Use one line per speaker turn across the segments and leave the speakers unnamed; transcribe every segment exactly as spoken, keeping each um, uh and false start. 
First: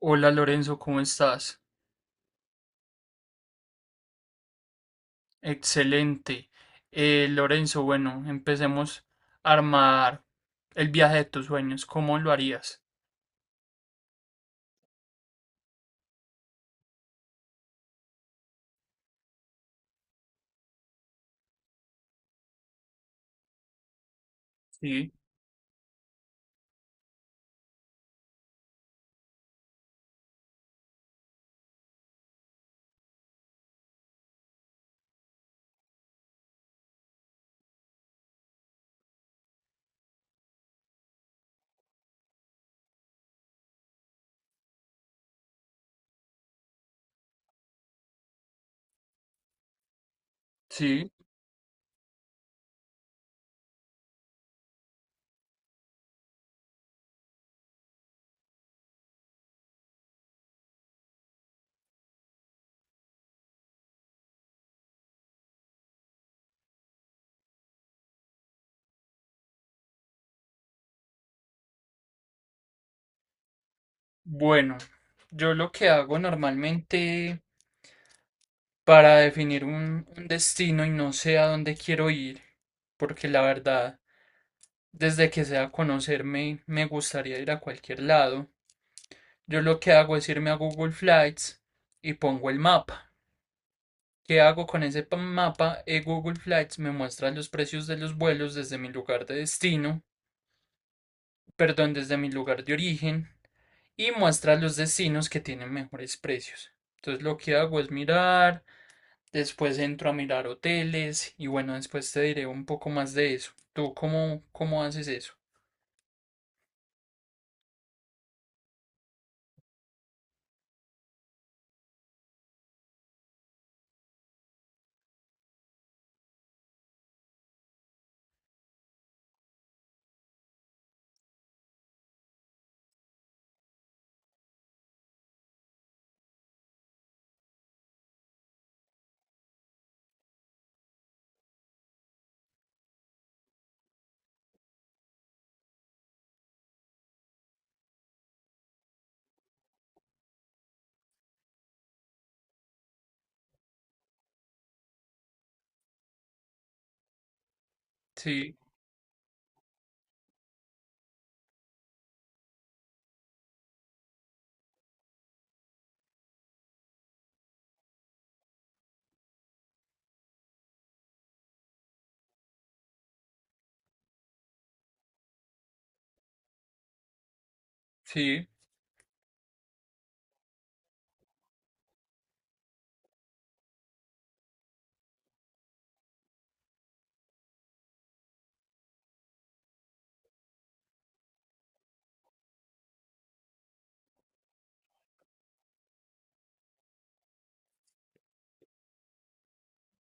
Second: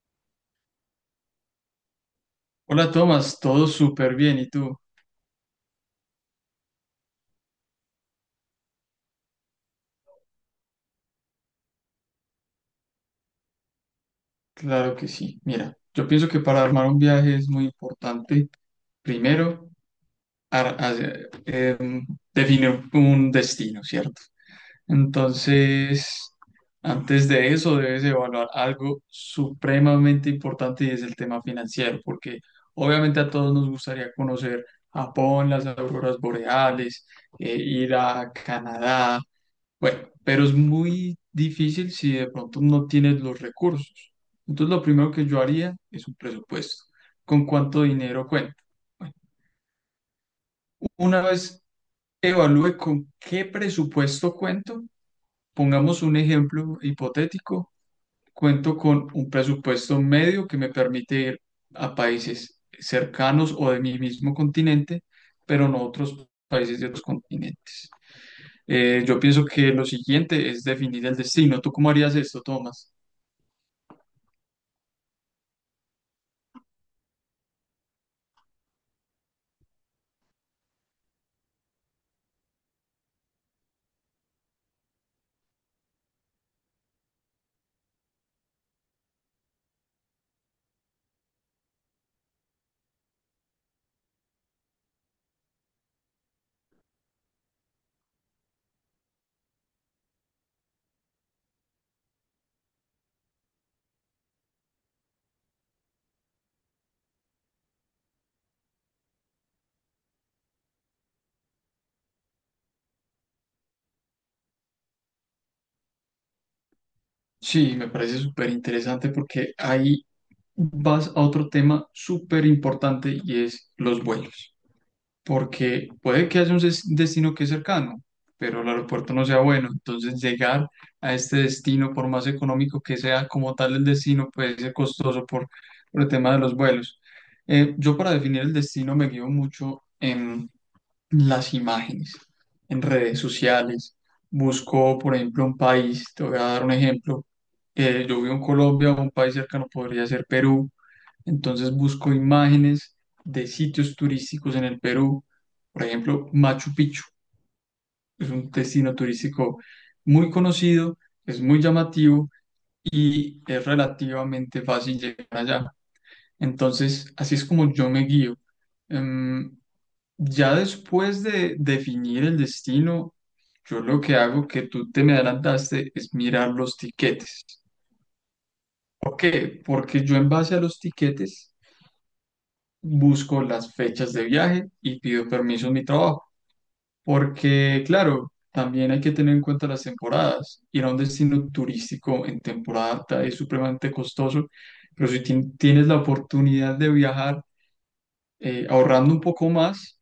Hola Lorenzo, ¿cómo estás?
Hola Tomás, todo súper bien. ¿Y tú?
Excelente. Eh, Lorenzo, bueno, empecemos a armar el viaje de tus sueños. ¿Cómo lo harías?
Claro que sí. Mira, yo pienso que para armar un viaje es muy importante, primero, ar- hacer- eh, definir un destino, ¿cierto?
Sí,
Entonces, antes de eso debes evaluar algo supremamente importante y es el tema financiero, porque obviamente a todos nos gustaría conocer Japón, las auroras boreales, eh, ir a Canadá. Bueno, pero es muy difícil si de pronto no tienes los recursos. Entonces, lo primero que yo haría es un presupuesto. ¿Con cuánto dinero cuento? Bueno,
sí.
una vez evalúe con qué presupuesto cuento, pongamos un ejemplo hipotético, cuento con un presupuesto medio que me permite ir a países cercanos o de mi mismo continente, pero no a otros países de otros continentes. Eh, yo pienso que lo siguiente es definir el destino. ¿Tú cómo harías esto, Tomás?
Bueno, yo lo que hago normalmente para definir un, un destino y no sé a dónde quiero ir, porque la verdad, desde que sea conocerme, me gustaría ir a cualquier lado. Yo lo que hago es irme a Google Flights y pongo el mapa. ¿Qué hago con ese pa- mapa? Eh, Google Flights me muestra los precios de los vuelos desde mi lugar de destino, perdón, desde mi lugar de origen, y muestra los destinos que tienen mejores precios. Entonces lo que hago es mirar, después entro a mirar hoteles y bueno, después te diré un poco más de eso. ¿Tú cómo, cómo haces eso?
Sí, me parece súper interesante porque ahí vas a otro tema súper importante y es los vuelos. Porque puede que haya un des- destino que es cercano, pero el aeropuerto no sea bueno. Entonces llegar a este destino, por más económico que sea como tal el destino, puede ser costoso por, por el tema de los vuelos. Eh, yo para definir el destino me guío mucho las imágenes en redes sociales. Busco, por ejemplo, un país, te voy a dar un ejemplo. Eh, yo vivo en Colombia. Un país cercano podría ser Perú. Entonces busco imágenes de sitios turísticos en el Perú. Por ejemplo, Machu Picchu es un
Sí,
destino turístico muy conocido, es muy llamativo y es relativamente fácil llegar allá. Entonces, así es como yo me guío. Em, ya después de definir el destino, yo lo que hago, que tú te me adelantaste, es mirar los tiquetes.
sí,
¿Por qué? Porque yo en base a los tiquetes busco las fechas de viaje y pido permiso en mi trabajo. Porque, claro, también hay que tener en cuenta las temporadas. Ir a un destino turístico en temporada alta es supremamente costoso, pero si tien- tienes la oportunidad de viajar eh, ahorrando un poco más,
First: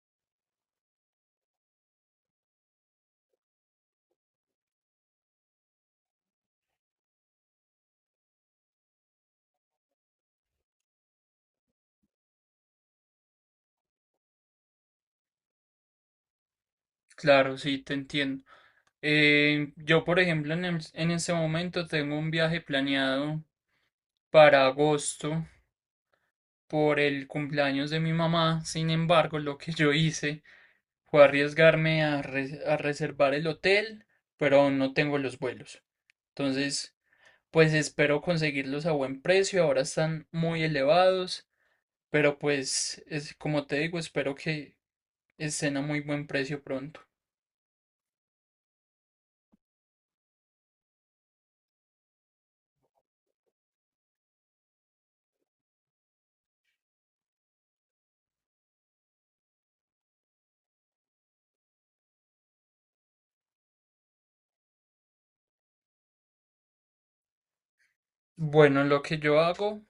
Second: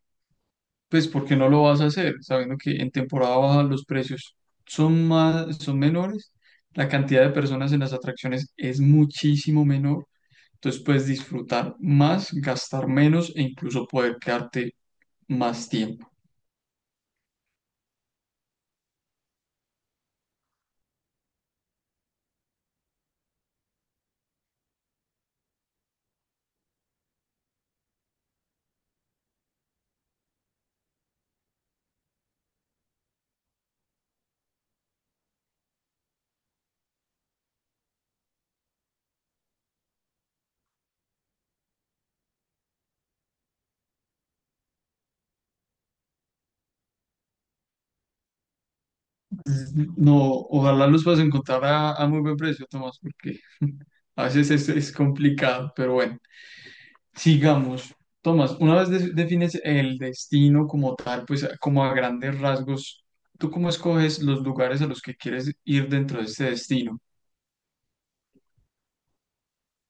pues ¿por qué no lo vas a hacer? Sabiendo que en temporada baja los precios son más, son menores, la cantidad de personas en las atracciones es muchísimo menor, entonces puedes disfrutar más, gastar menos e incluso poder quedarte más tiempo.
claro, sí, te entiendo. Eh, yo, por ejemplo, en, el- en este momento tengo un viaje planeado para agosto, por el cumpleaños de mi mamá. Sin embargo, lo que yo hice fue arriesgarme a, re- a reservar el hotel, pero aún no tengo los vuelos. Entonces, pues espero conseguirlos a buen precio. Ahora están muy elevados, pero pues es como te digo, espero que estén a muy buen precio pronto.
No, ojalá los puedas encontrar a, a muy buen precio, Tomás, porque a veces es, es complicado, pero bueno. Sigamos. Tomás, una vez de- defines el destino como tal, pues como a grandes rasgos, ¿tú cómo escoges los lugares a los que quieres ir dentro de este destino?
Bueno, lo que yo hago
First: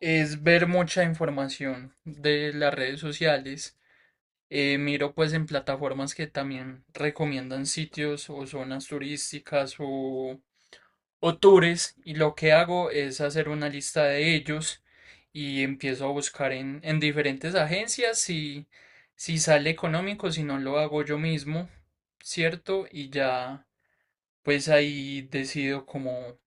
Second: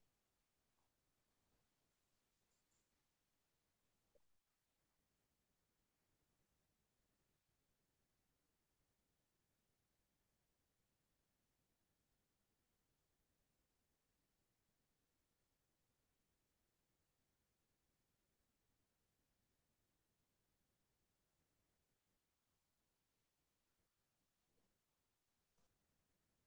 es ver mucha información de las redes sociales. Eh, miro pues en plataformas que también recomiendan sitios o zonas turísticas o, o tours, y lo que hago es hacer una lista de ellos y empiezo a buscar en, en diferentes agencias si, si sale económico, si no lo hago yo mismo, ¿cierto? Y ya pues ahí decido como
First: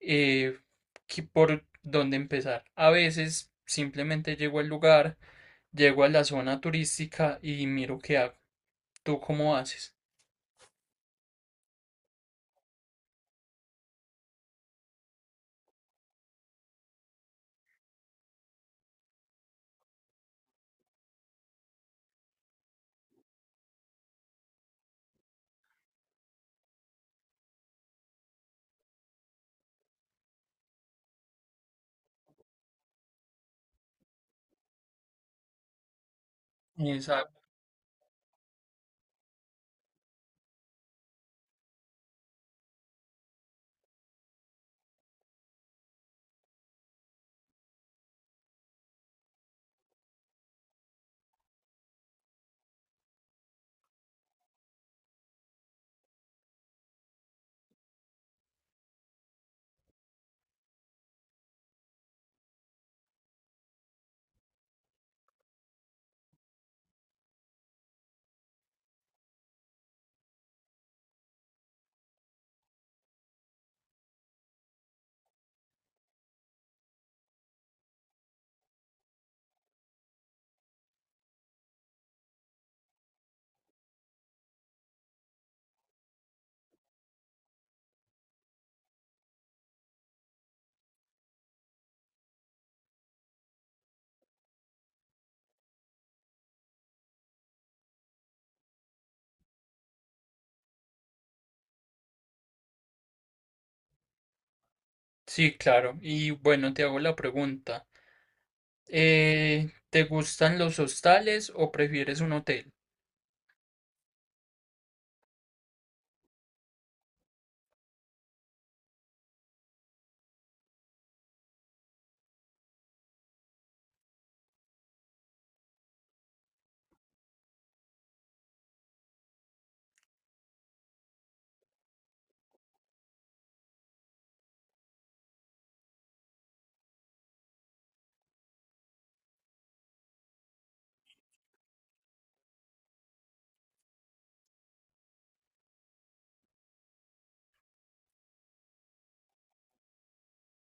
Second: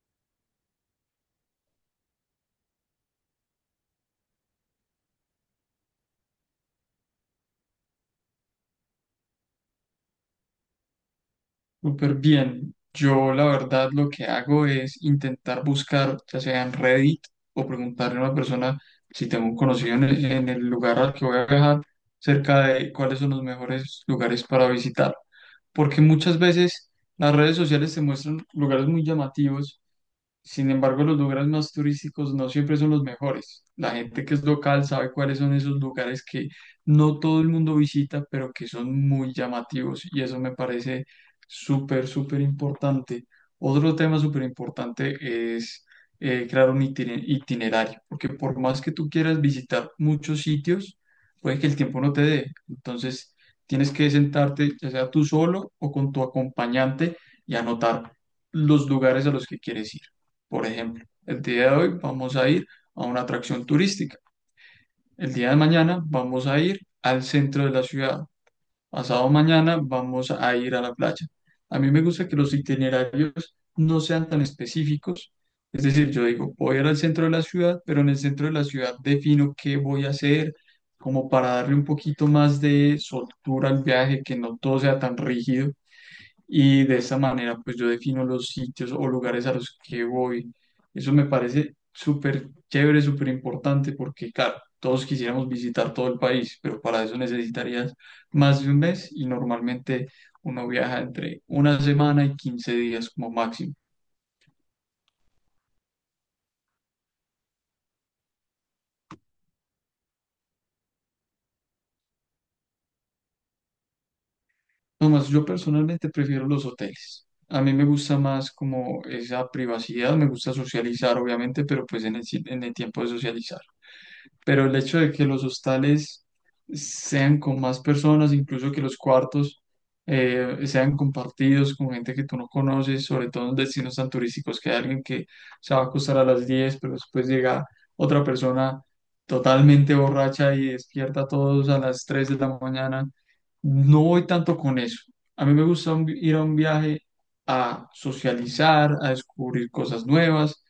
eh, qué- por dónde empezar. A veces simplemente llego al lugar, llego a la zona turística y miro qué hago. ¿Tú cómo haces?
Súper bien. Yo la verdad lo que hago es intentar buscar, ya sea en Reddit, o preguntarle a una persona si tengo un conocido en el, en el lugar al que voy a viajar, cerca de cuáles son los mejores lugares para visitar. Porque muchas veces las redes sociales te muestran lugares muy llamativos. Sin embargo, los lugares más turísticos no siempre son los mejores. La gente que es local sabe cuáles son esos lugares que no todo
Exacto.
el mundo visita, pero que son muy llamativos, y eso me parece súper, súper importante. Otro tema súper importante es eh, crear un itine- itinerario, porque por más que tú quieras visitar muchos sitios, puede que el tiempo no te dé. Entonces, tienes que sentarte, ya sea tú solo o con tu acompañante, y anotar los lugares a los que quieres ir. Por ejemplo, el día de hoy vamos a ir a una atracción turística. El día de mañana vamos a ir al centro de la ciudad. Pasado mañana vamos a ir a la playa. A mí me gusta que los itinerarios no sean tan específicos. Es decir, yo digo, voy a ir al centro de la ciudad, pero en el centro de la ciudad defino qué voy a hacer, como para darle un poquito más de soltura al viaje, que no todo sea tan rígido. Y de esta manera, pues yo defino los sitios o lugares a los que voy. Eso me parece súper chévere, súper importante, porque, claro, todos quisiéramos visitar todo el país, pero para eso necesitarías más de un mes, y normalmente uno viaja entre una semana y quince días como máximo.
Sí, claro. Y bueno, te hago la pregunta. Eh, ¿te gustan los hostales o prefieres un hotel?
Nomás, yo personalmente prefiero los hoteles. A mí me gusta más como esa privacidad, me gusta socializar, obviamente, pero pues en el, si- en el tiempo de socializar, pero el hecho de que los hostales sean con más personas, incluso que los cuartos eh, sean compartidos con gente que tú no conoces, sobre todo en destinos tan turísticos, que hay alguien que se va a acostar a las diez, pero después llega otra persona totalmente borracha y despierta a todos a las tres de la mañana. No voy tanto con eso. A mí me gusta un- ir a un viaje a socializar, a descubrir cosas nuevas,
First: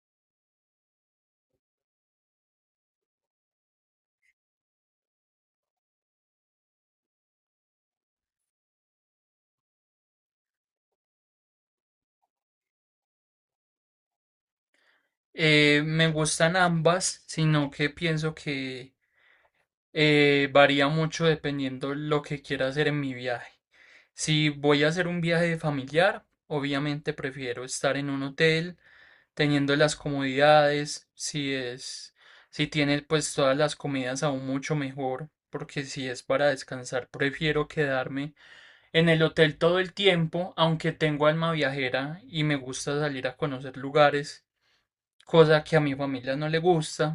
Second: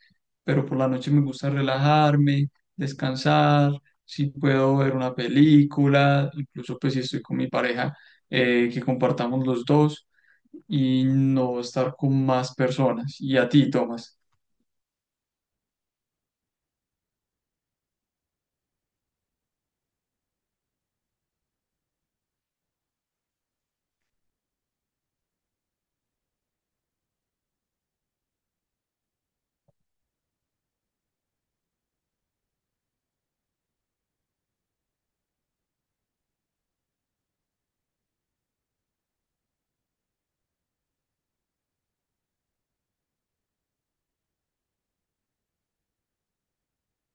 pero por la noche me gusta relajarme, descansar, si puedo ver una película, incluso pues si estoy con mi pareja, eh, que compartamos los dos y no estar con más personas. Y a ti, Tomás.
Eh, me gustan ambas, sino que pienso que eh, varía mucho dependiendo lo que quiera hacer en mi viaje. Si voy a hacer un viaje familiar, obviamente prefiero estar en un hotel teniendo las comodidades. si es, si tiene pues todas las comidas aún mucho mejor, porque si es para descansar, prefiero quedarme en el hotel todo el tiempo, aunque tengo alma viajera y me gusta salir a conocer lugares, cosa que a mi familia no le gusta.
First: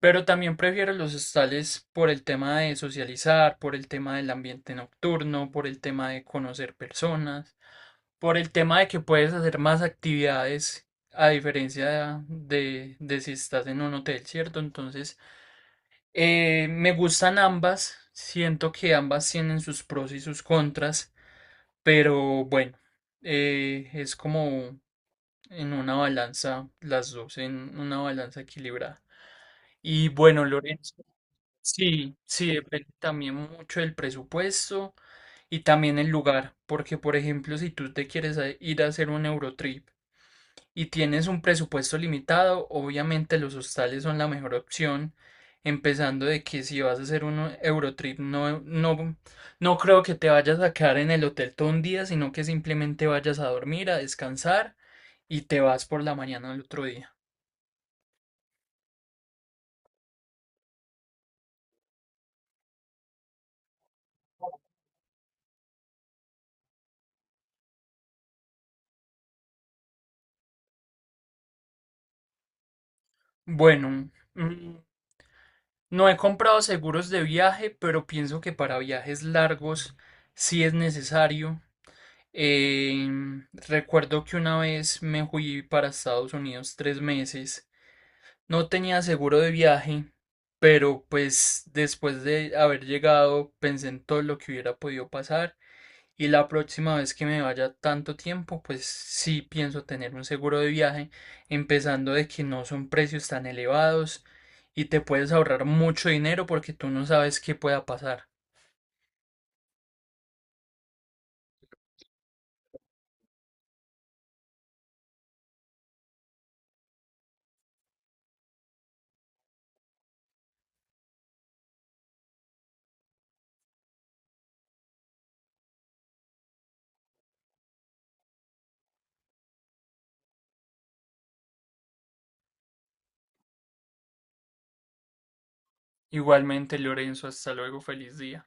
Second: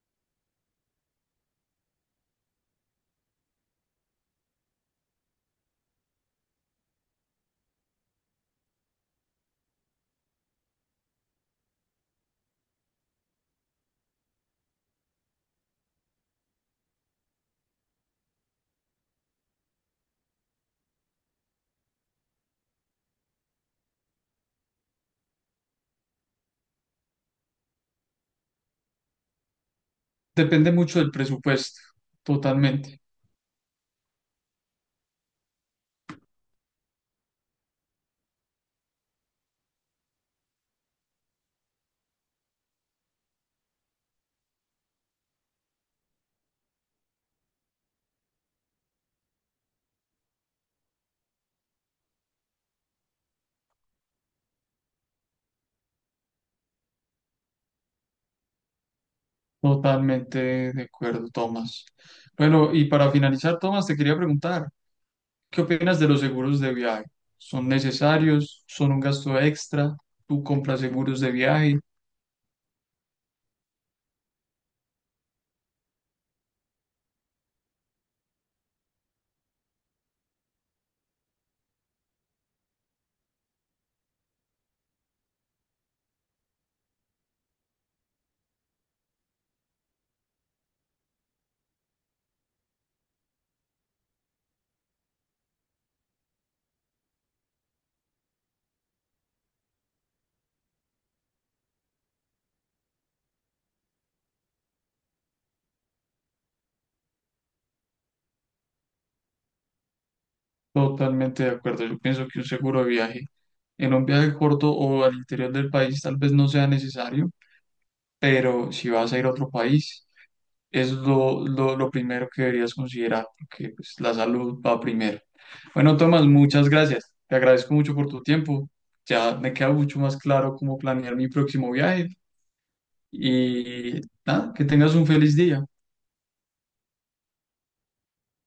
Pero también prefiero los hostales por el tema de socializar, por el tema del ambiente nocturno, por el tema de conocer personas. Por el tema de que puedes hacer más actividades a diferencia de, de si estás en un hotel, ¿cierto? Entonces, eh, me gustan ambas, siento que ambas tienen sus pros y sus contras, pero bueno, eh, es como en una balanza, las dos, en una balanza equilibrada. Y bueno,
Depende
Lorenzo,
mucho del presupuesto,
sí, sí, depende
totalmente.
también mucho del presupuesto, y también el lugar, porque por ejemplo, si tú te quieres a- ir a hacer un Eurotrip, y tienes un presupuesto limitado, obviamente los hostales son la mejor opción, empezando de que si vas a hacer un Eurotrip, no, no, no creo que te vayas a quedar en el hotel todo un día, sino que simplemente vayas a dormir, a descansar y te vas por la mañana al otro día.
Totalmente de acuerdo, Tomás. Bueno, y para finalizar, Tomás, te quería preguntar, ¿qué opinas de los seguros de viaje? ¿Son necesarios? ¿Son un gasto extra? ¿Tú compras seguros de viaje?
Bueno, mm, no he comprado seguros de viaje, pero pienso que para viajes largos sí es necesario. Em, recuerdo que una vez me fui para Estados Unidos tres meses. No tenía seguro de viaje, pero pues después de haber llegado pensé en todo lo que hubiera podido pasar, y la próxima vez que me vaya tanto tiempo, pues sí pienso tener un seguro de viaje, empezando de que no son precios tan elevados y te puedes ahorrar mucho dinero porque tú no sabes qué pueda pasar.
Totalmente de acuerdo. Yo pienso que un seguro de viaje, en un viaje corto o al interior del país tal vez no sea necesario, pero si vas a ir a otro país, es lo, lo, lo primero que deberías considerar, porque pues, la salud va primero. Bueno, Tomás, muchas gracias. Te agradezco mucho por tu tiempo. Ya me queda mucho más claro cómo planear mi próximo viaje y nada, que tengas un feliz día.
Igualmente, Lorenzo, hasta luego, feliz día.